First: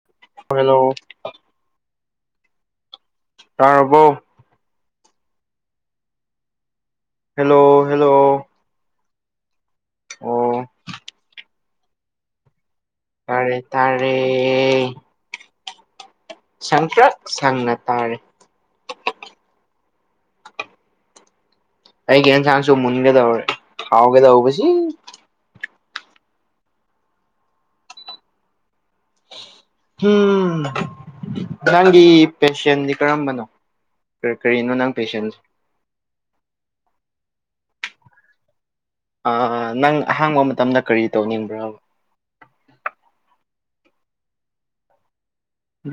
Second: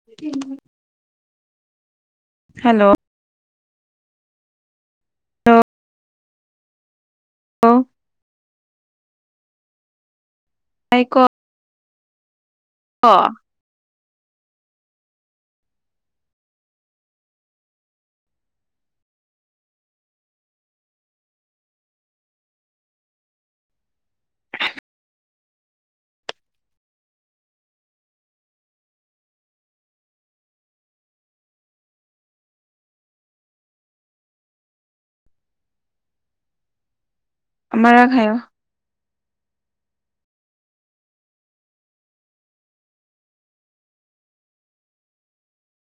ꯎ [unintelligible] hello hello ꯇꯥꯔꯔꯕꯔꯕꯣ ꯑ ꯍꯜꯂꯣ ꯍꯜꯂꯣ ꯑꯣ ꯑꯩꯥꯏꯀꯣ ꯇꯔꯦ ꯇꯥꯔꯦ ꯁꯪꯇ꯭ꯔꯛ ꯁꯪꯅ ꯇꯥꯔꯦ ꯑꯩꯒꯤ ꯌꯦꯟꯁꯥꯡꯁꯨ ꯃꯨꯟꯒꯗꯧꯔꯦ ꯍꯥꯎꯒꯗꯧꯕꯁꯤ ꯎꯝ ꯅꯪꯒꯤ ꯄꯦꯁꯟꯗꯤ ꯀꯔꯝꯕꯅꯣ ꯀꯔꯤꯅꯣ ꯅꯪ ꯄꯦꯁꯦꯟꯁꯦ ꯑꯃꯥꯔꯛ ꯍꯥꯏꯌꯣ ꯅꯪ ꯑꯍꯥꯡꯕ ꯃꯇꯝꯗ ꯀꯔꯤ ꯇꯧꯅꯤꯡꯕ꯭ꯔꯣ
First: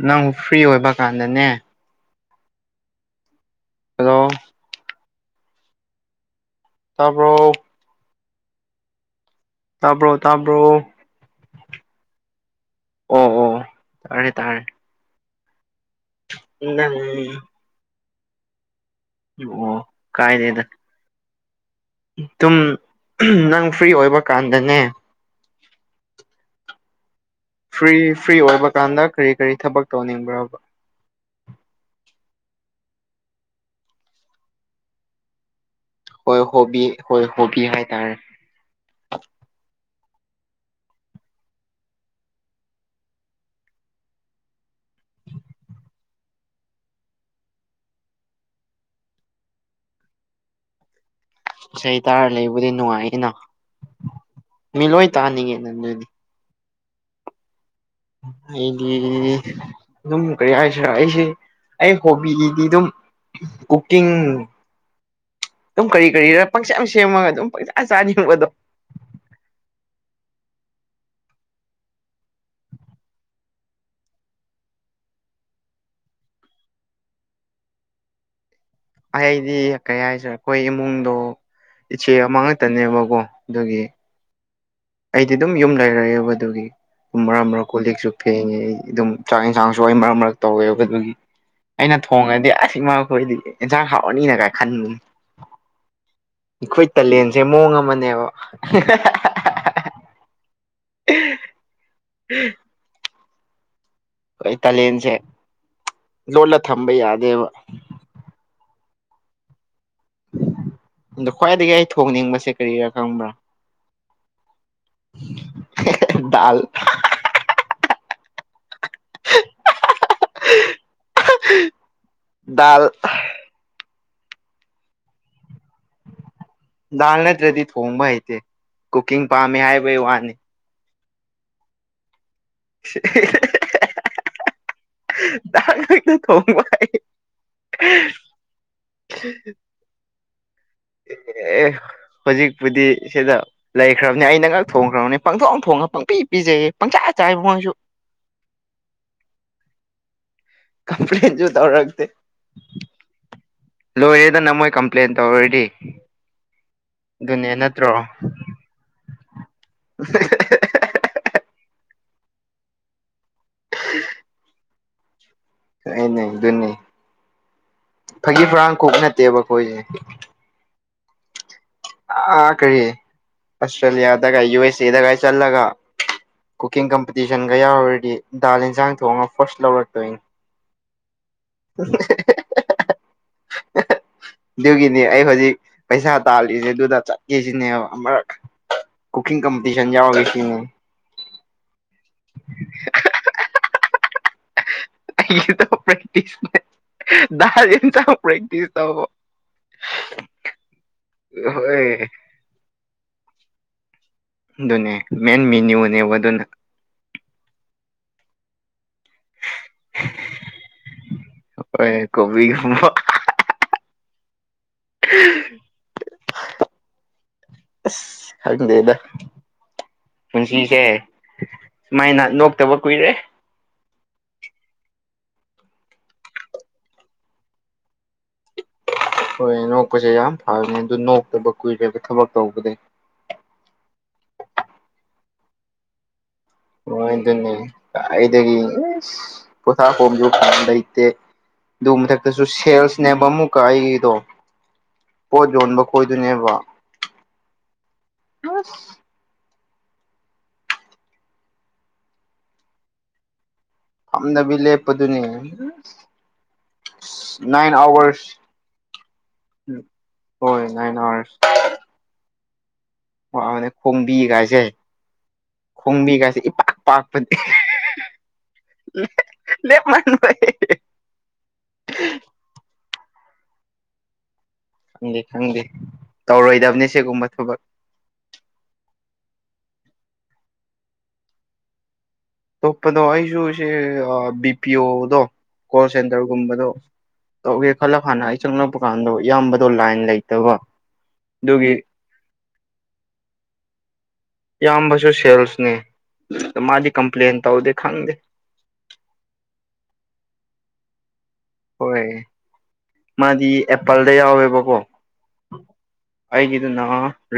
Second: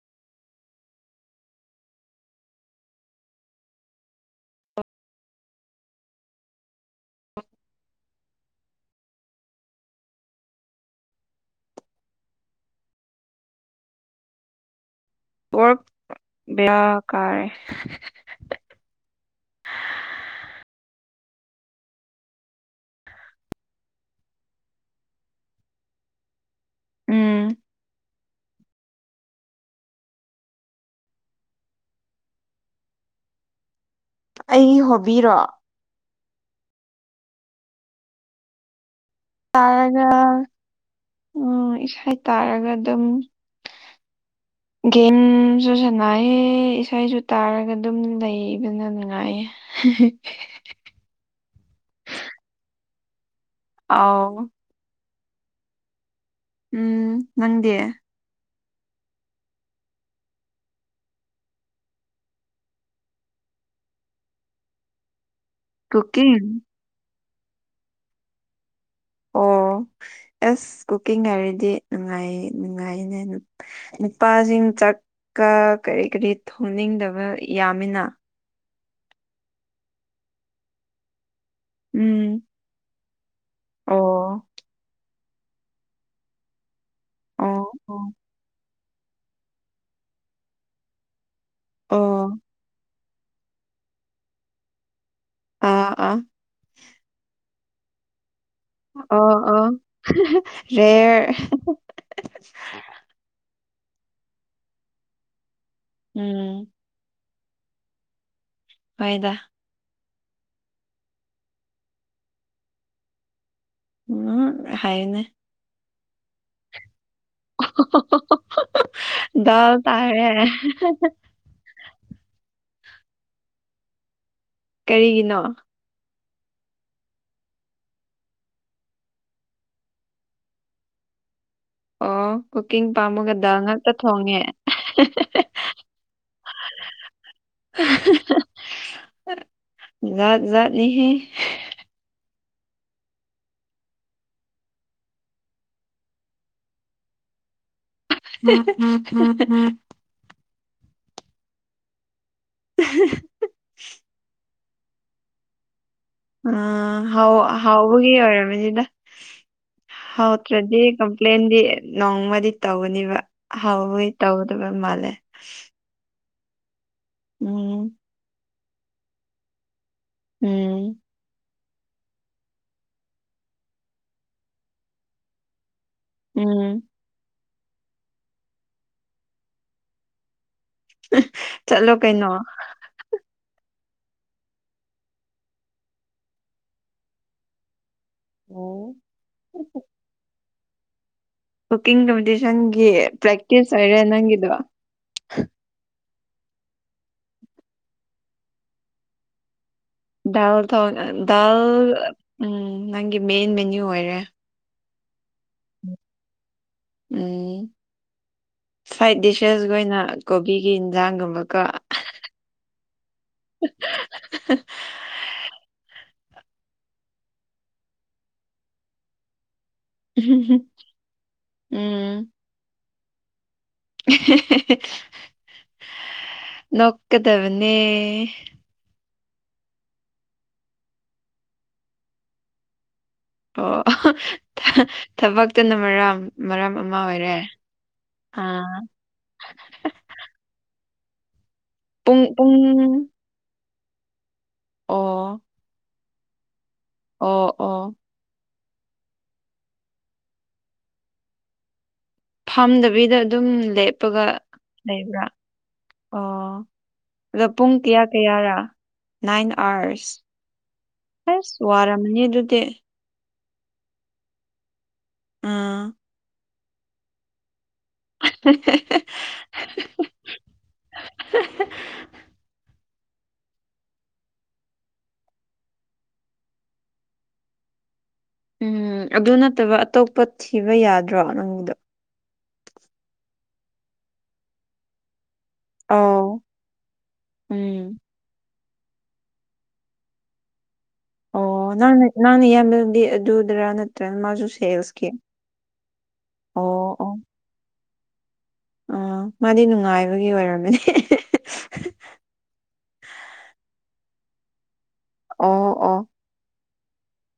ꯅꯪꯕꯨ ꯐ꯭ꯔꯤ ꯑꯣꯏꯕ ꯀꯥꯟꯗꯅꯦ ꯍꯂꯣ ꯇꯥꯕꯔꯣ ꯇꯥꯕ꯭ꯔꯣ ꯇꯥꯕ꯭ꯔꯣ ꯑꯣ ꯑꯣ ꯇꯥꯔꯦ ꯇꯥꯔꯦ ꯅꯪ [unintelligible] ꯑꯣ ꯀꯥꯏꯗꯦꯗ ꯑꯗꯨꯝ ꯅꯪ ꯐ꯭ꯔꯤ ꯑꯣꯏꯕꯀꯥꯟꯗꯅꯦ ꯎꯝ ꯐ꯭ꯔꯤ ꯐ꯭ꯔꯤ ꯑꯣꯏꯕ ꯀꯥꯟꯗ ꯀꯔꯤ ꯀꯔꯤ ꯊꯕꯛ ꯇꯧꯅꯤꯡꯕ꯭ꯔꯕꯥ ꯑꯩ ꯍꯣꯕꯤꯔꯣ ꯍꯣꯏ ꯍꯣꯕꯤ ꯍꯣꯏ ꯍꯣꯕꯤ ꯍꯥꯏꯇꯥꯔꯦ꯫ ꯇꯥꯔꯒ ꯎꯝ ꯏꯁꯩ ꯇꯥꯔꯒ ꯑꯗꯨꯝ [inaudible] ꯒꯦꯝꯁꯨ ꯁꯥꯟꯅꯥꯏꯌꯦ ꯏꯁꯩꯁꯨ ꯇꯥꯔꯒ ꯑꯗꯨꯝ ꯂꯩꯕꯅ ꯅꯨꯡꯉꯥꯏꯌꯦ [unintelligible] ꯏꯁꯩ ꯇꯥꯔ ꯂꯩꯕꯗꯤ ꯅꯨꯡꯉꯥꯏꯌꯦꯅ ꯑꯥꯎ ꯃꯤ ꯂꯣꯏ ꯇꯥꯅꯤꯡꯉꯦ ꯅ ꯑꯗꯨꯗꯤ ꯎꯝ ꯅꯪꯗꯤ ꯑꯩꯗꯤ ꯑꯗꯨꯝ ꯀꯔꯤ ꯍꯥꯏꯁꯤꯔꯥ ꯑꯩꯁꯦ ꯑꯩ ꯍꯣꯕꯤꯒꯤꯗꯤ ꯑꯗꯨꯝ ꯀꯨꯀꯤꯡ ꯑꯗꯨꯝ ꯀꯔꯤ ꯀꯨꯀꯤꯡ ꯀꯔꯤꯔ ꯄꯪꯁꯦꯝ ꯁꯦꯝꯃꯒ ꯑꯗꯨꯝ ꯄꯪꯆꯥ ꯆꯥꯅꯤꯡꯕꯗꯣ ꯑꯣ ꯑꯦꯁ ꯀꯨꯀꯤꯡ ꯍꯥꯏꯔꯗꯤ ꯅꯨꯡꯉꯥꯏꯌꯦ ꯅꯨꯡꯉꯥꯏꯅꯦ ꯅꯨꯄꯥꯁꯤꯡ ꯆꯥꯛꯀ ꯀꯔꯤ ꯀꯔꯤ ꯊꯣꯡꯅꯤꯡꯗꯕ ꯌꯥꯝꯃꯤꯅ ꯑꯩꯗꯤ ꯀꯩ ꯍꯥꯏꯁꯦ ꯑꯩꯈꯣꯏ ꯏꯃꯨꯡꯗꯣ ꯏꯆꯦ ꯎꯝ ꯑꯃ ꯉꯛꯇꯅꯦꯕꯀꯣ ꯑꯗꯨꯒꯤ ꯑꯣ ꯑꯩꯗꯤ ꯑꯗꯨꯝ ꯌꯨꯝ ꯂꯩꯔꯑꯦꯕ ꯑꯗꯨꯒꯤ ꯑꯗꯨꯨꯝ ꯃꯔꯛ ꯑꯣ ꯃꯔ ꯀꯣꯜ ꯑꯣ ꯂꯤꯛꯁꯨ ꯍꯦꯡꯉꯦ ꯑꯩ ꯑꯗꯨꯝ ꯆꯥꯛ ꯌꯦꯟꯁꯥꯡꯁꯨ ꯑꯩ ꯃꯔꯛ ꯃꯔꯛ ꯇꯧꯋꯦꯕ ꯑꯗꯨꯒꯤ ꯑꯩꯅ ꯑꯣ ꯊꯣꯡꯉꯗꯤ ꯑꯁꯤꯃꯛ ꯑꯩꯈꯣꯏꯗꯤ ꯑꯦꯟꯁꯥꯡ ꯍꯥꯎꯔꯅꯤꯅꯒꯥꯏ ꯈꯟꯕꯅꯤ ꯑꯥ ꯑꯥ ꯑꯩꯈꯣꯏ ꯄꯂꯦꯟꯁꯦ ꯃꯑꯣꯡ ꯑꯃꯅꯦꯕ ꯔꯦ [unintelligible] ꯑꯩꯣꯏ ꯇꯥꯂꯦꯟꯁꯦ ꯂꯣꯂ ꯎꯝ ꯊꯝꯕ ꯌꯥꯗꯦꯕ ꯍꯣꯏꯗ ꯑꯗꯣ ꯈ꯭ꯋꯥꯏꯗꯒꯤ ꯑꯩ ꯊꯣꯡꯅꯤꯡꯕꯁꯦ ꯀꯔꯤꯔꯥ ꯈꯪꯕ꯭ꯔꯥ ꯎꯝ ꯍꯥꯏꯅꯦ ꯗꯥꯜ ꯗꯥꯜ ꯇꯥꯔꯦ ꯗꯥꯜ ꯀꯔꯤꯒꯤꯅꯣ ꯗꯥꯜ ꯅꯠꯇ꯭ꯔꯗꯤ ꯊꯣꯡꯕ ꯍꯩꯇꯦ ꯀꯨꯀꯤꯡ ꯄꯥꯝꯃꯦ ꯍꯥꯏꯕꯩ ꯋꯥꯅꯤ ꯑꯣ ꯀꯨꯀꯤꯡ ꯄꯥꯝꯃꯒ ꯗꯥꯜ ꯉꯥꯛꯇ ꯊꯣꯡꯉꯦ ꯗꯥꯜ ꯉꯥꯛꯇꯥ ꯊꯣꯡꯕ ꯍꯩ ꯥꯖꯥꯠ ꯖꯥꯠꯅꯤꯍꯦ ꯑꯦ ꯍꯧꯖꯤꯛꯄꯨꯗꯤ ꯁꯤꯗ ꯂꯩꯈ꯭ꯔꯕꯅꯦ ꯑꯩꯅ ꯉꯥꯛ ꯊꯣꯡꯈ꯭ꯔꯕꯅꯤ ꯄꯪꯊꯣꯡ ꯊꯣꯡꯉꯒ ꯄꯪꯄꯤ ꯄꯤꯖꯩꯌꯦ ꯄꯪꯆꯥꯥ ꯆꯥꯏꯌꯦ ꯃꯣꯢꯁꯨ [unintelligible] ꯀꯝꯄ꯭ꯂꯦꯟꯖꯨ ꯇꯧꯔꯛꯇꯦ [unintelligible] ꯂꯣꯏꯔꯦꯗ ꯃꯣꯏ ꯀꯝꯄ꯭ꯂꯦꯟ ꯇꯧꯔꯗꯤ ꯑ ꯍꯥꯎ ꯑꯗꯨꯅꯦ ꯅꯠꯇ꯭ꯔꯣ ꯍꯥꯎꯕꯒꯤ ꯑꯣꯢꯌꯔꯝꯒꯅꯤꯗ ꯍꯧꯗ꯭ꯔꯗꯤ ꯀꯝꯄ꯭ꯂꯦꯟꯗꯤ ꯅꯣꯡꯃꯗꯤ ꯇꯧꯒꯅꯤꯕ ꯍꯥꯎꯣꯏ ꯇꯧꯗꯕꯝ ꯃꯥꯂꯦ ꯑꯅꯦ ꯑꯗꯨꯅꯤ ꯎꯝ ꯐꯥꯒꯤ ꯐꯣꯔꯥꯡ ꯀꯨꯛ ꯅꯠꯇꯦꯕ ꯑꯩꯈꯣꯏꯁꯦ ꯎꯝ ꯥ ꯀꯔꯤꯌꯦ ꯑꯁꯇ꯭ꯔꯦꯂꯤꯌꯥꯗꯒ ꯌꯨ ꯑꯦꯁ ꯑꯦꯗꯒ ꯆꯠꯂꯒ ꯎꯝ ꯀꯨꯀꯤꯡ ꯀꯝꯄꯤꯇꯤꯁꯟꯒ ꯌꯥꯎꯔꯨꯔꯗꯤ ꯗꯥꯜ ꯏꯟꯁꯥꯡ ꯊꯣꯡꯉꯒ ꯐꯥꯔꯁ ꯂꯧꯔꯛꯇꯣꯏꯅꯤ ꯆꯠꯂꯣ [unintelligible] ꯀꯩꯅꯣ ꯑꯗꯨꯒꯤꯅꯦ ꯑꯩ ꯍꯧꯖꯤꯛ ꯄꯩꯁꯥ ꯇꯥꯜꯂꯤꯁꯦ ꯑꯗꯨꯗ ꯆꯠꯀꯦꯁꯤꯅꯦꯕ ꯀꯨꯀꯤꯡ ꯀꯝꯄꯤꯇꯤꯁꯟ ꯌꯥꯎꯔꯨꯒꯦ ꯁꯤꯅꯤ ꯀꯨꯀꯤꯡ ꯀꯝꯄꯤꯇꯤꯁꯟꯒꯤ ꯄ꯭ꯔꯦꯛꯇꯤꯁ ꯑꯣꯏꯔꯦ ꯅꯪꯒꯤꯗꯣ ꯑꯩꯗ ꯄꯦꯛꯇꯤꯁ ꯗꯗꯥ ꯌꯦꯟꯆꯥꯡ ꯄꯦꯛꯇꯤꯁ ꯇꯧ ꯗꯗꯥꯜ ꯇ ꯗꯗꯥꯥꯜ ꯍꯣꯏ ꯎꯝ ꯅꯪꯒꯤ ꯃꯦꯟ ꯃꯦꯅꯨ ꯑꯣꯏꯔꯦ ꯑꯗꯨꯅꯦ ꯃꯦꯟ ꯃꯦꯅ꯭ꯌꯨꯅꯦꯕ ꯑꯗꯨꯅ ꯎꯝ ꯁꯋꯥꯏꯠ ꯗꯤꯁꯦꯁꯈ ꯑꯣꯏꯅ ꯀꯣꯕꯤꯒꯤ ꯏꯟꯖꯥꯡꯒꯨꯝꯕꯀ ꯍꯣꯏ ꯀꯣꯕꯤꯒꯨꯝꯕ ꯎ ꯈꯪꯗꯦꯗ ꯄꯨꯟꯁꯤꯁꯦ ꯎꯝ ꯁꯨꯃꯥꯏꯅ ꯅꯣꯛꯇꯕ ꯀꯨꯏꯔꯦ ꯅꯣꯛꯀꯗꯕꯅꯦ ꯍꯣꯏ ꯅꯣꯛꯄꯁꯦ ꯌꯥꯝ ꯐꯕꯅꯦ ꯑꯗꯨ ꯅꯣꯛꯇꯕ ꯀꯨꯏꯔꯒ ꯊꯕꯛ ꯇꯧꯕꯗꯩ ꯑꯣ ꯊꯕꯛꯇꯨꯅ ꯃꯔꯝ ꯃꯔꯝ ꯑꯃ ꯃꯣꯏ ꯑꯣꯏꯔꯦ ꯑꯗꯨꯅꯦ ꯑꯩꯗꯒꯤ ꯑꯥ ꯄꯣꯊꯥ ꯈꯣꯁꯨ ꯂꯩꯇꯦ ꯑꯗꯨ ꯄꯨꯡ ꯃꯊꯛꯇꯁꯨ ꯄꯨꯡ ꯁꯦꯜꯁꯅꯦꯕ ꯑꯃꯨꯛꯀ ꯑꯩꯒꯤꯗꯣ ꯑꯣ ꯄꯣꯠ ꯌꯣꯟꯕ ꯑꯣꯏꯗꯣꯏꯅꯦꯕ ꯑꯣ ꯑꯣ ꯍꯁ ꯐꯝꯗꯕꯤꯗ ꯑꯗꯨꯝ ꯂꯦꯞꯄꯒ ꯐꯝꯗꯕꯤ ꯂꯦꯞꯄꯗꯨꯅꯦ ꯂꯩꯕ꯭ꯔꯥ ꯑꯣ ꯑꯗ ꯅꯥꯏꯟ ꯄꯨꯡ ꯀꯌꯥ ꯑꯋꯥꯔꯁ ꯀꯌꯥꯔꯥ ꯅꯥꯏꯟ ꯑꯥꯋꯥꯔꯁ ꯍꯣꯏ ꯅꯥꯏꯟ ꯑꯋꯥꯔꯁ ꯋꯥꯔ ꯃꯅꯤ ꯑꯗꯨꯗꯤ ꯋꯥꯅ ꯈꯣꯡꯕꯤꯒꯥꯏꯁꯦ ꯑꯥ ꯈꯣꯡꯕꯤꯒꯥꯏꯁꯦ ꯏꯄꯥꯛꯄꯥꯛꯄꯅꯦ ꯎ ꯂꯃ ꯈꯪꯗꯦ ꯈꯪꯗꯦ ꯇꯧꯔꯣꯏꯗꯕꯅꯤ ꯁꯤꯒꯨꯝꯕ ꯊꯕꯛ ꯎꯝ ꯑꯗꯨ ꯅꯠꯇꯕ ꯑꯇꯣꯞꯄ ꯊꯤꯕ ꯌꯥꯗ꯭ꯔꯣ ꯅꯪꯒꯤꯗꯣ ꯑ ꯇꯣꯞꯄꯗꯣ ꯑꯩꯁꯨ ꯁꯤꯦ ꯕꯤ ꯄꯤ ꯑꯣꯗꯣ ꯀꯣꯜ ꯑꯧ ꯁꯦꯟꯇꯔꯒꯨꯝꯕꯗꯣ ꯇꯧꯒꯦ ꯈꯜꯂ ꯎꯝ ꯍꯥꯟꯅ ꯑꯩꯁ ꯆꯪꯂꯛꯄ ꯀꯥꯟꯗꯣ ꯏꯌꯥꯝꯕꯗꯣ ꯂꯥꯏꯟ ꯂꯩꯇꯕ ꯑꯗꯨꯒꯤ ꯑꯣ ꯅꯪꯅ ꯅꯪꯅ ꯏꯌꯥꯝꯕꯗꯤ ꯑꯗꯨꯗꯔꯥ ꯅꯠꯇ꯭ꯔꯅ ꯃꯥꯁꯨ ꯁꯦꯜꯁꯀꯤ ꯏꯌꯥꯝꯕꯁꯨ ꯁꯦꯜꯁꯅꯤ ꯑ ꯃꯥꯗꯤ ꯑꯣ ꯀꯝꯄ꯭ꯂꯦꯟ ꯇꯧꯗꯦ ꯈꯪꯗꯦ ꯑꯣ ꯃꯥꯗꯤ ꯅꯨꯡꯉꯥꯏꯕꯒꯤ ꯑꯣꯏꯔꯝꯃꯤꯅꯦ ꯍꯣꯏ ꯃꯥꯗꯤ ꯑꯦꯄꯜꯗ ꯌꯥꯎꯋꯦꯕꯀꯣ ꯑꯣ ꯑꯣ ꯑꯩꯒꯤꯗꯨꯅ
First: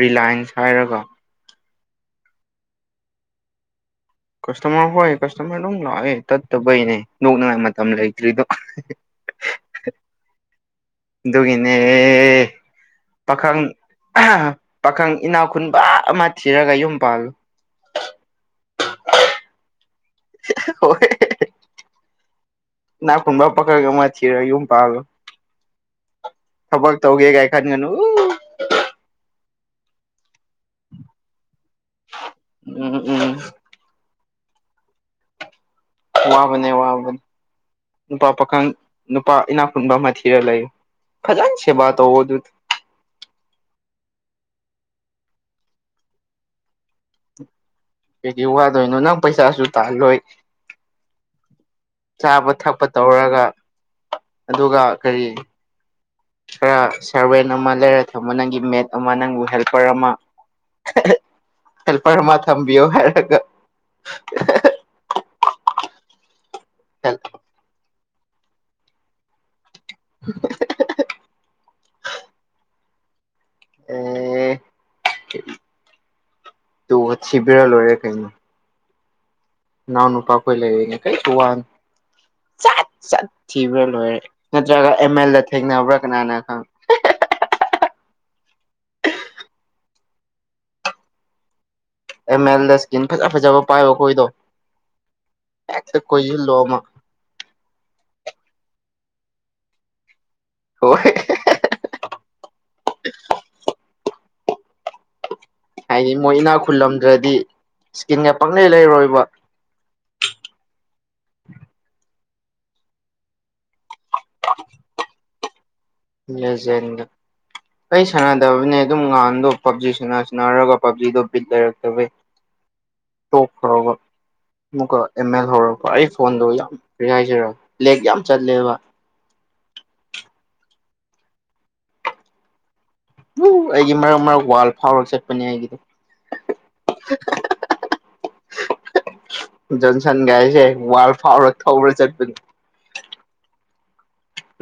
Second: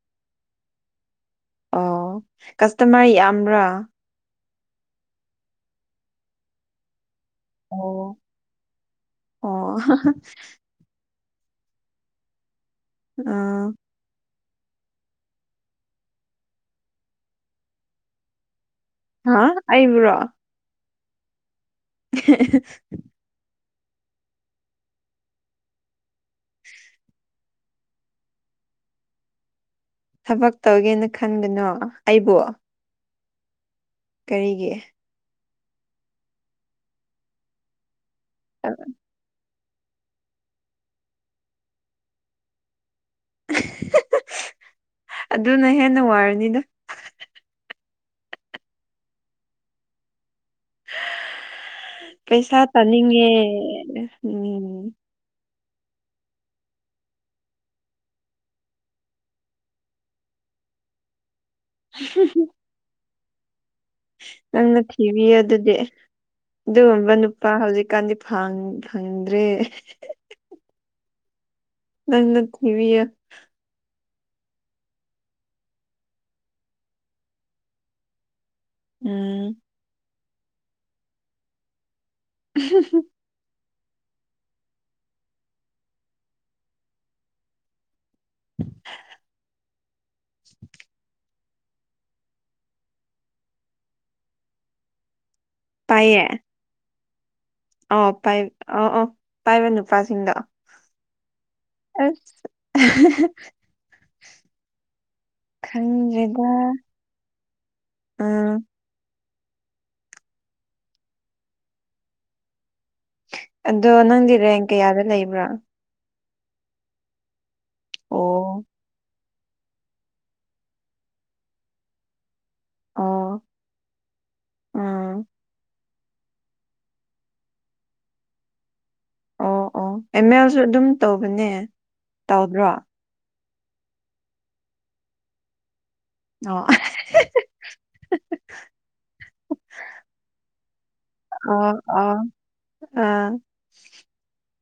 ꯔꯤꯂꯥꯏꯟꯁ ꯍꯥꯏꯔꯒ ꯑꯣ ꯀꯁꯇꯃꯔ ꯌꯥꯝꯕ꯭ꯔꯥ ꯀꯁꯇꯃꯔ ꯍꯣꯣꯏ ꯀꯁꯇꯃꯔ ꯂ ꯇꯇ ꯩꯅꯦ ꯅꯣꯛꯅꯉꯥꯏ ꯃꯇꯝ ꯑꯣ ꯂꯩꯇ꯭ꯔꯤꯗꯣ ꯑꯣ ꯑꯗꯨꯒꯤꯅꯦ ꯄꯥꯈꯪ ꯑꯥ ꯄꯥꯈꯪ ꯏꯅꯥꯎ ꯈꯨꯨꯟꯕ ꯑꯃ ꯊꯤꯔꯒ ꯌꯨꯝ ꯄꯥꯜꯂꯨ ꯍꯥ ꯑꯩꯕ꯭ꯔꯣ ꯍꯣꯢ [inaudible] ꯅꯥꯈꯨꯕ ꯄꯛꯔꯒ ꯃꯥ ꯊꯔꯑꯣ ꯏ ꯄꯥꯜꯂꯣ ꯊꯕꯛ ꯇꯧꯒꯦ ꯀꯥꯏ ꯈꯥꯟꯒꯅ ꯊꯕꯛ ꯇꯧꯒꯦꯅ ꯈꯟꯕꯅꯣ ꯑꯩꯕꯨ ꯎꯝ ꯎꯝ ꯀꯔꯤꯒꯤ ꯋꯥꯕꯅꯦ ꯋꯥꯕꯅꯦ ꯅꯨꯄꯥ ꯄꯥꯈꯪ ꯅꯨꯄꯥ ꯏꯅꯥꯛ ꯈꯨꯨꯟꯕ ꯑꯃ ꯊꯤꯔꯒ ꯂꯩ ꯐꯖꯟꯁꯦꯕ ꯇꯧꯋꯣꯗꯨ ꯑꯗꯨꯅ ꯍꯦꯟꯅ ꯋꯥꯔꯅꯤꯗ ꯀꯩꯗꯤ ꯋꯥꯗꯣꯏꯅꯣ ꯅꯪ ꯄꯩꯁꯥꯁꯨ ꯇꯥꯍꯜꯂꯣꯏ ꯆꯥꯕ ꯄꯩꯁꯥ ꯊꯛꯄ ꯇꯥꯅꯤꯡꯉꯦ ꯇꯧꯔꯒ ꯑꯗꯨꯒ ꯎꯝ ꯀꯔꯤ ꯈꯔ ꯁꯔꯚꯦꯟ ꯑꯃ ꯂꯩꯔ ꯊꯝꯕ ꯅꯪꯒꯤ ꯃꯦꯠ ꯑꯃ ꯅꯪꯕꯨ ꯍꯦꯜꯄꯔ ꯑꯃ ꯍꯜꯄꯔ ꯃꯥ ꯊꯝꯕꯤꯣ ꯍꯥꯏꯔꯒ ꯅꯪꯅ ꯊꯤꯕꯤ ꯑꯗꯨꯗꯤ ꯑꯗꯨꯒꯨꯝꯕ ꯅꯨꯄꯥ ꯍꯧꯖꯤꯛꯀꯥꯟꯗꯤ ꯐꯪꯗ꯭ꯔꯦ ꯍ ꯅꯪꯅ ꯊꯤꯕꯤꯌꯣ ꯑꯦ ꯇ ꯁꯤꯕꯤꯔ ꯂꯣꯏꯔꯦ ꯀꯩꯅꯣ ꯎꯝ ꯅꯅꯥꯎ ꯅꯨꯄꯥꯈꯣꯏ ꯂꯩꯅꯦ ꯀꯩ ꯊꯨ ꯋꯥꯔꯨꯅꯨ ꯊꯤꯕ꯭ꯔꯥ ꯂꯣꯏꯔꯦ ꯅꯠꯇ꯭ꯔꯒ ꯑꯦꯝ ꯑꯦꯜꯗ ꯊꯦꯡꯅꯕ꯭ꯔꯥ ꯀꯅꯥꯅ ꯈꯪꯕꯔꯣ [inaudible] [inaudible] ꯑꯦꯝ ꯑꯦꯜꯗ ꯏꯁꯀꯤꯟ ꯐꯖ ꯐꯖꯕ ꯄꯥꯏꯌꯣ ꯑꯩꯈꯣꯏꯗꯣ ꯍꯦꯛꯇ ꯀꯣꯏꯁꯤꯜꯂꯣ ꯑꯃ ꯑ ꯄꯥꯏ ꯑ ꯑ ꯄꯥꯏꯕ ꯅꯨꯄꯥꯁꯤꯡꯗ ꯍꯣꯢ ꯑ [unintelligible] ꯍꯥꯏꯗꯤ ꯃꯣꯏ ꯏꯅꯥꯛ ꯈꯨꯜꯂꯝꯗ꯭ꯔꯗꯤ ꯏꯁꯀꯤꯟꯒ ꯎꯝ ꯄꯪꯅꯩ ꯂꯩꯔꯣꯏꯕ ꯑꯗꯣ ꯅꯪꯗꯤ ꯔꯦꯡ ꯀꯌꯥꯗ ꯂꯩꯕ꯭ꯔꯥ? ꯂꯦꯖꯦꯟꯗ ꯑꯩ ꯑꯣ ꯁꯥꯟꯅꯗꯕꯅꯦ ꯑꯗꯨꯝ ꯉꯥꯟꯗꯣ ꯄꯞꯖꯤ ꯁꯅꯥ ꯁꯅꯥꯔꯒ ꯄꯞꯖꯤꯗꯣ ꯕꯤꯠ ꯂꯩꯔꯛꯇꯕ ꯑꯣ ꯇꯣꯈꯔ꯭ꯕ ꯑꯃꯨꯛ ꯎꯝ ꯃꯜ ꯍꯥꯎꯔꯕ ꯑꯩ ꯐꯣꯟꯗꯣ ꯌꯥꯝ ꯀꯔꯤ ꯍꯥꯏꯁꯤꯔꯥ ꯂꯦꯛ ꯌꯥꯝ ꯆꯠꯂꯦꯕ ꯑꯣ ꯑꯣ ꯑꯦꯝ ꯑꯦꯜꯁꯨ ꯑꯗꯨꯝ ꯇꯧꯕꯅꯦ ꯇꯧꯗ꯭ꯔꯣ? ꯎ ꯑꯩꯒꯤ ꯃꯔꯛ ꯃꯔꯛ ꯋꯥꯔꯜ ꯐꯥꯎꯔꯒ ꯆꯠꯄꯅꯦ ꯑꯩꯒꯤꯗꯣ ꯑꯣ ꯖꯣꯟꯁꯟꯒꯥꯏꯁꯦ ꯋꯥꯔꯜ ꯐꯥꯎꯔ ꯑꯣ ꯊꯧꯔ ꯑꯣ ꯆꯠꯄꯅꯤ ꯑꯥ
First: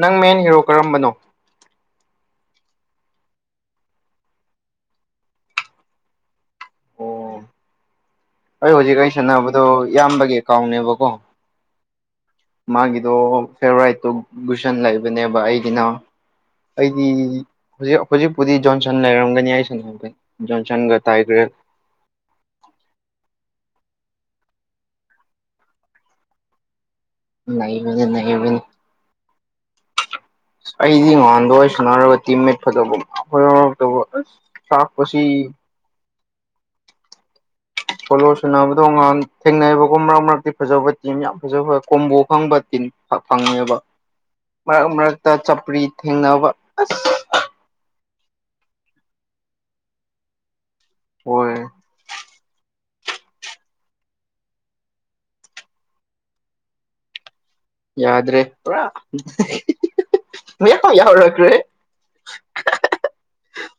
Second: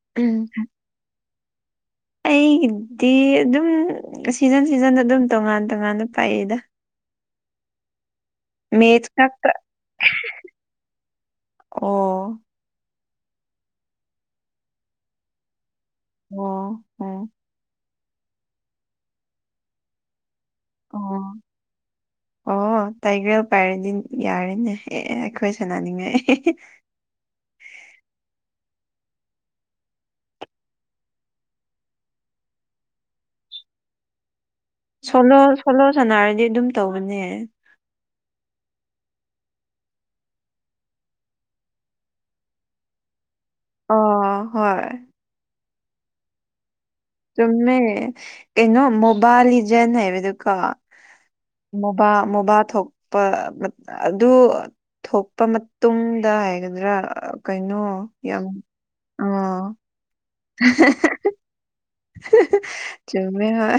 ꯅꯪ ꯎꯝ ꯃꯦꯟ ꯍꯤꯔꯣ ꯀꯔꯝꯕꯅꯣ? ꯑꯩꯒꯤꯗꯤ ꯑꯗꯨꯝ ꯁꯤꯖꯟ ꯁꯤꯖꯟꯗ ꯑꯗꯨꯝ ꯇꯣꯉꯥꯟ ꯇꯣꯉꯥꯟꯅ ꯄꯥꯌꯦꯗ ꯑꯣ ꯑꯩ ꯍꯧꯖꯤꯛ ꯃꯦꯠꯁ ꯑꯩ ꯈꯛꯇ ꯁꯥꯟꯅꯕꯗꯣ ꯏꯌꯥꯝꯕꯒꯤ ꯑꯦꯀꯥꯎꯟꯅꯦꯕꯀꯣ ꯑꯣ ꯃꯥꯒꯤꯗꯣ ꯐꯦꯚꯣꯔꯥꯏꯠꯇꯣ ꯒꯨꯁꯟ ꯂꯩꯕꯅꯦꯕ ꯑꯩꯒꯤꯅ ꯑꯣ ꯑꯩꯗꯤ ꯎꯝ ꯍꯧꯖꯤꯛ ꯍꯧꯖꯤꯛꯄꯨꯗꯤ ꯖꯣꯟꯁꯟ ꯂꯩꯔꯝꯒꯅꯤ ꯑꯩ ꯁ ꯈꯩ ꯖꯣꯟꯁꯟꯒ ꯑꯣ ꯇꯥꯏꯒ꯭ꯔꯦꯜ [inaudible] ꯑꯣ ꯇꯥꯏꯒꯔ ꯄꯥꯏꯔꯗꯤ ꯌꯥꯔꯦꯅꯦ ꯑꯦ ꯑꯩꯈꯣꯏ ꯁꯅꯅꯤꯡꯉꯥꯏ ꯂꯩꯕꯅꯤ ꯂꯩꯕꯅꯤ ꯑꯩꯗꯤ ꯉꯍꯥꯟꯗ ꯋꯥꯔꯤ ꯁꯨꯅꯔꯒ ꯇꯤꯝꯃꯦꯠ ꯐꯖꯕꯛꯇ ꯑꯁ ꯇꯥꯛꯄꯁꯤ ꯁꯣꯅꯣ ꯁꯣꯅꯣ ꯁꯥꯟꯅꯔꯗꯤ ꯑꯗꯨꯝ ꯇꯧꯕꯅꯦ ꯁꯣꯂꯣ ꯁꯨꯅꯕꯗꯣ ꯉꯥꯟ ꯊꯦꯡꯅꯔꯤꯕꯒꯨꯝ ꯃꯔꯛ ꯃꯔꯛꯇꯤ ꯐꯖꯕ ꯇꯤꯝ ꯌꯥꯝ ꯐꯖꯕ ꯐ ꯀꯣꯝꯕꯣ ꯈꯪꯕ ꯇꯤꯝ ꯐꯪꯉꯦꯕ ꯑ ꯍꯣꯏ ꯃꯔꯛ ꯃꯔꯛꯇ ꯆꯄ꯭ꯔꯤ ꯊꯦꯡꯅꯕ ꯑꯁꯥ ꯆꯨꯝꯃꯦ ꯀꯩꯅꯣ ꯃꯣꯕꯥꯜ ꯂꯤꯖꯟ ꯍꯥꯏꯕꯗꯨꯀꯣ ꯍꯣꯏ ꯃꯣꯕꯥ ꯃꯣꯕꯥ ꯊꯣꯛ ꯑꯗꯨ ꯊꯣꯛꯄ ꯃꯇꯨꯡꯗ ꯍꯥꯏꯒꯗ꯭ꯔꯥ ꯀꯩꯅꯣ ꯌꯥꯗ꯭ꯔꯦ ꯌꯥꯝ ꯄꯨꯔꯥ ꯑꯥ ꯃꯌꯥꯝ ꯌꯥꯎꯔꯛꯈ꯭ꯔꯦ ꯆꯃꯦ ꯍꯣꯏ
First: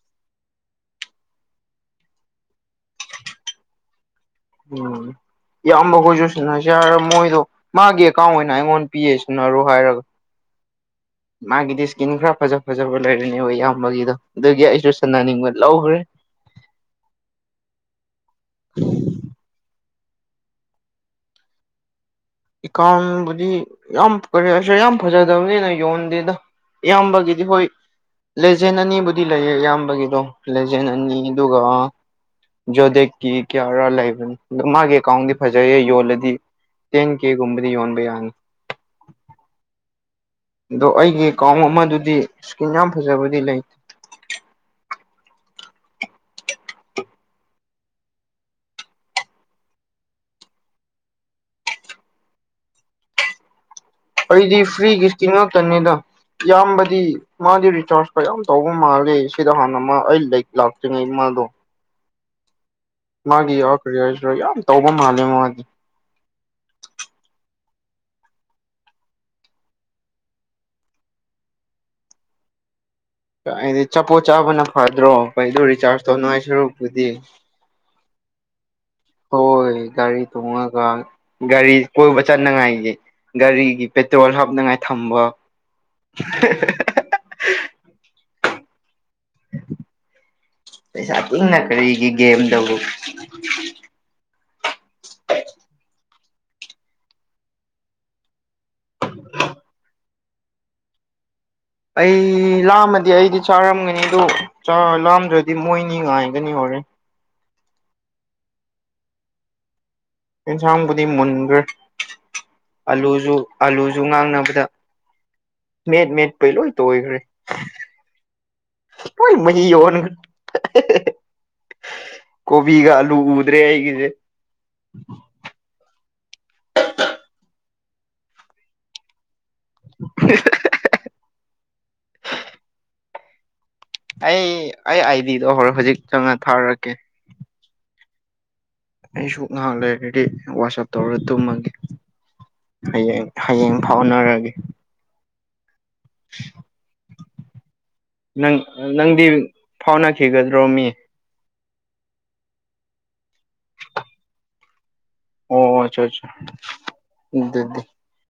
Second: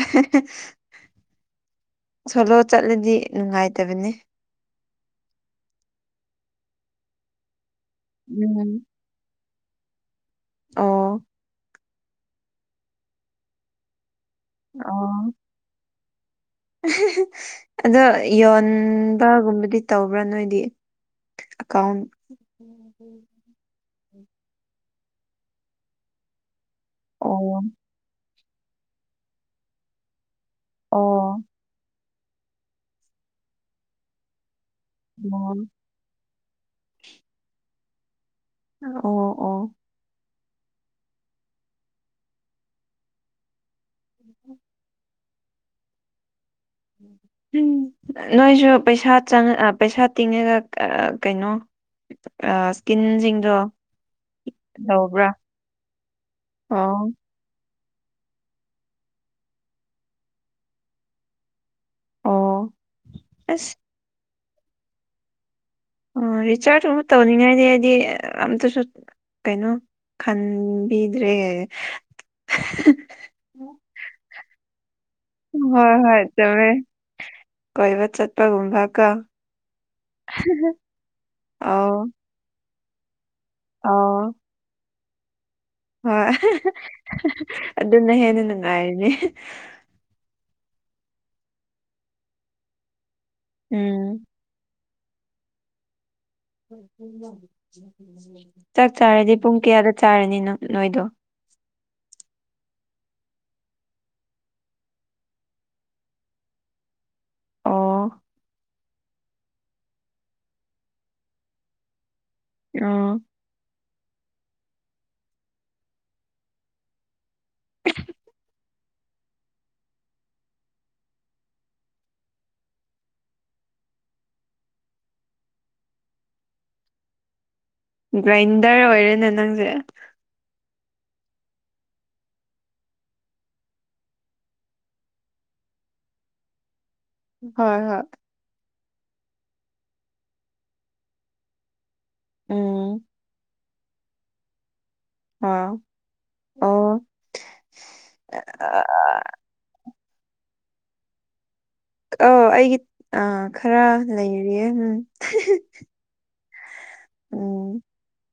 ꯁꯣꯂꯣ ꯆꯠꯂꯗꯤ ꯅꯨꯡꯉꯥꯏꯇꯕꯅꯤ꯫ ꯎꯝ ꯏꯌꯥꯝꯕ ꯒ꯭ꯔꯣꯖꯨꯋꯦꯁꯟ ꯍꯥꯏꯁ ꯌꯥꯔ ꯃꯣꯏꯗꯣ ꯃꯥꯒꯤ ꯑꯦꯀꯥꯎꯟ ꯑꯣꯏꯅ ꯎꯝ ꯑꯩꯉꯣꯟꯗ ꯄꯤꯌꯦ ꯁꯨꯅꯔꯣ ꯍꯥꯏꯔꯒ ꯑꯣ ꯃꯥꯒꯤꯗꯤ ꯏꯁꯀꯤꯟ ꯈꯔ ꯐꯖ ꯐꯖꯕ ꯂꯩꯔꯅꯦꯕ ꯏꯌꯥꯝꯕꯒꯤꯗꯣ ꯑꯗꯨꯒꯤ ꯑꯩꯁꯨ ꯑꯣ ꯁꯥꯟꯅꯅꯤꯡꯕ ꯂꯧꯈ꯭ꯔꯦ ꯑꯗꯣ ꯌꯣꯟꯕꯒꯨꯝꯕꯗꯤ ꯇꯧꯕ꯭ꯔꯥ ꯅꯣꯏꯗꯤ ꯑꯦꯀꯥꯎꯟ ꯏꯀꯥꯎꯕꯨꯗꯤ ꯌꯥꯝ ꯀꯔꯤꯁ ꯌꯥꯝ ꯐꯖꯗꯕꯅꯤꯅ ꯌꯣꯟꯗꯦꯗ ꯏꯌꯥꯝꯕꯒꯤꯗꯤ ꯑꯣ ꯍꯣꯏ ꯂꯦꯖꯦꯟ ꯑꯅꯤꯕꯨꯗꯤ ꯂꯩꯌꯦ ꯏꯌꯥꯝꯕꯒꯤꯗꯣ ꯂꯦꯖꯦꯟ ꯑꯅꯤ ꯑꯣ ꯑꯗꯨꯒ ꯖꯣꯗꯀꯤ ꯀꯤꯌꯥꯔꯥ ꯂꯕꯅꯤ ꯃꯥꯒꯤ ꯑꯦꯀꯥꯎꯟꯗꯤ ꯑꯣ ꯐꯖꯩꯌꯦ ꯌꯣꯜꯂꯗꯤ ꯇꯦꯟ ꯀꯦꯒꯨꯝꯕꯗꯤ ꯌꯣꯟꯕ ꯌꯥꯅꯤ꯫ ꯑꯣ ꯑꯣ ꯑꯗꯣ ꯑꯩꯒꯤ ꯑꯦꯀꯥꯎꯟ ꯑꯃꯗꯨꯗꯤ ꯏꯁꯀꯤꯟ ꯌꯥꯝ ꯐꯖꯕꯗꯤ ꯂꯩ꯫ [inaudible] [inaudible] ꯎꯝ ꯅꯣꯏꯁꯨ ꯄꯩꯁꯥ ꯆꯪ ꯄꯩꯁꯥ ꯇꯤꯡꯉꯒ ꯀꯩꯅꯣ ꯑꯥ ꯀꯤꯟꯁꯤꯡꯗꯣ ꯑꯩꯗꯤ ꯐ꯭ꯔꯤꯒꯤꯁꯇꯤꯉꯇꯅꯤꯗ ꯏꯌꯥꯝꯕꯗꯤ ꯑꯣ ꯃꯥꯗꯤ ꯔꯤꯆꯥꯔꯖ ꯀꯌꯥꯝ ꯇꯧꯕ ꯃꯥꯜꯂꯤ ꯁꯤꯗ ꯍꯥꯟꯅ ꯃꯥ ꯑꯩ ꯂꯩ ꯂꯥꯛꯇ꯭ꯔꯤꯉꯩ ꯃꯥꯗꯣ ꯑꯣ ꯃꯥꯒꯤ ꯑꯁ ꯌꯥꯎꯔꯈꯔꯤ ꯍꯥꯏꯁꯤꯔ ꯌꯥꯝ ꯇꯧꯕ ꯃꯥꯜꯂꯦ ꯃꯥꯗꯤ ꯑꯣ ꯔꯤꯆꯥꯔꯖ ꯑꯃꯨꯛ ꯇꯧꯅꯤꯡꯉꯥꯏꯗꯤ ꯍꯥꯏꯗꯤ ꯑꯝꯇꯁꯨ ꯀꯩꯅꯣ ꯈꯟꯕꯤꯗ꯭ꯔꯦ ꯍꯥꯏꯗꯤ ꯆꯄꯣꯠ ꯆꯥꯕꯅ ꯐꯗ꯭ꯔꯣ ꯑꯩꯩꯗꯣ ꯍꯣꯏ ꯔꯤꯆꯥꯔꯖ ꯍꯣꯏ ꯇꯧꯅꯉꯥꯏ ꯆꯨꯝꯃꯦ ꯁꯔꯨꯛꯄꯨꯗꯤ ꯀꯣꯏꯕ ꯆꯠꯄꯒꯨꯝꯕꯒ ꯍꯣꯏ ꯒꯥꯔꯤ ꯊꯣꯡꯉꯒ ꯒꯥꯔꯤ ꯑꯧ ꯀꯣꯏꯕ ꯆꯠꯅꯉꯥꯏꯒꯤ ꯒꯥꯔꯤꯒꯤ ꯄꯦꯇ꯭ꯔꯣꯜ ꯑꯧ ꯍꯥꯞꯅꯉꯥꯏ ꯊꯝꯕ ꯍꯣꯏ ꯑꯗꯨꯅ ꯍꯦꯟꯅ ꯅꯨꯡꯉꯥꯏꯅꯤ ꯄꯩꯁꯥ ꯇꯅ ꯀꯔꯤꯒꯤ ꯒꯦꯝꯗꯕꯨ ꯎꯝ ꯆꯥꯛ ꯆꯥꯔꯗꯤ ꯄꯨꯡ ꯀꯌꯥꯗ ꯆꯥꯔꯅꯤ ꯅꯣꯏꯗꯣ ꯑꯩ ꯂꯥꯝꯃꯗꯤ ꯑꯩꯗꯤ ꯆꯥꯔꯝꯒꯅꯤ ꯑꯗꯣ ꯆꯥ ꯂꯥꯝꯗ꯭ꯔꯗꯤ ꯃꯣꯏꯅꯤ ꯉꯥꯏꯒꯅꯤ ꯍꯣꯔꯦꯟ ꯑꯣ ꯌꯦꯟꯁꯥꯡꯕꯨꯗꯤ ꯃꯨꯟꯈ꯭ꯔꯦ ꯑꯣ ꯑꯂꯨꯁꯨ ꯑꯂꯨꯁꯨ ꯉꯥꯡꯅꯕꯗ ꯃꯦꯠ ꯃꯦꯠꯄꯩ ꯂꯣꯏ ꯇꯣꯏꯈ꯭ꯔꯦ [unintelligible] ꯂꯣꯏ ꯃꯍꯤ ꯑꯣꯟꯒ꯭ꯔꯦ ꯀꯣꯕꯤꯒ ꯑꯂꯨ ꯎꯗ꯭ꯔꯦ ꯑꯩꯒꯤꯁꯦ ꯒ꯭ꯔꯥꯏꯟꯗꯔ ꯑꯣꯏꯔꯦꯅꯦ ꯅꯪꯁꯦ [inaudible] ꯑꯩ ꯑꯩ ꯑꯥꯏꯗꯤꯗꯣ ꯍꯣꯔ ꯍꯧꯖꯤꯛ ꯆꯪꯉ ꯊꯥꯔꯛꯀꯦ ꯍꯣꯏ ꯍꯣꯏ ꯑꯩꯁꯨ ꯉꯥꯏꯍꯥꯛ ꯂꯩꯔꯒꯗꯤ ꯋꯥꯆꯞ ꯇꯧꯔꯒ ꯇꯨꯝꯃꯒꯦ ꯎꯝ ꯍꯌꯦꯡ ꯍꯌꯦꯡ ꯐꯥꯎꯅꯔꯒꯦ ꯑꯝ ꯑꯣ ꯅꯪ ꯅꯪꯗꯤ ꯐꯥꯎꯅꯈꯤꯒꯗ꯭ꯔꯣ ꯃꯤ ꯑ ꯑꯩꯒꯤ ꯑ ꯈꯔ ꯂꯩꯔꯤꯌꯦ ꯎꯝ ꯑꯣ ꯑꯆꯥ ꯑꯆꯥ ꯎꯝ ꯎꯗꯗꯤ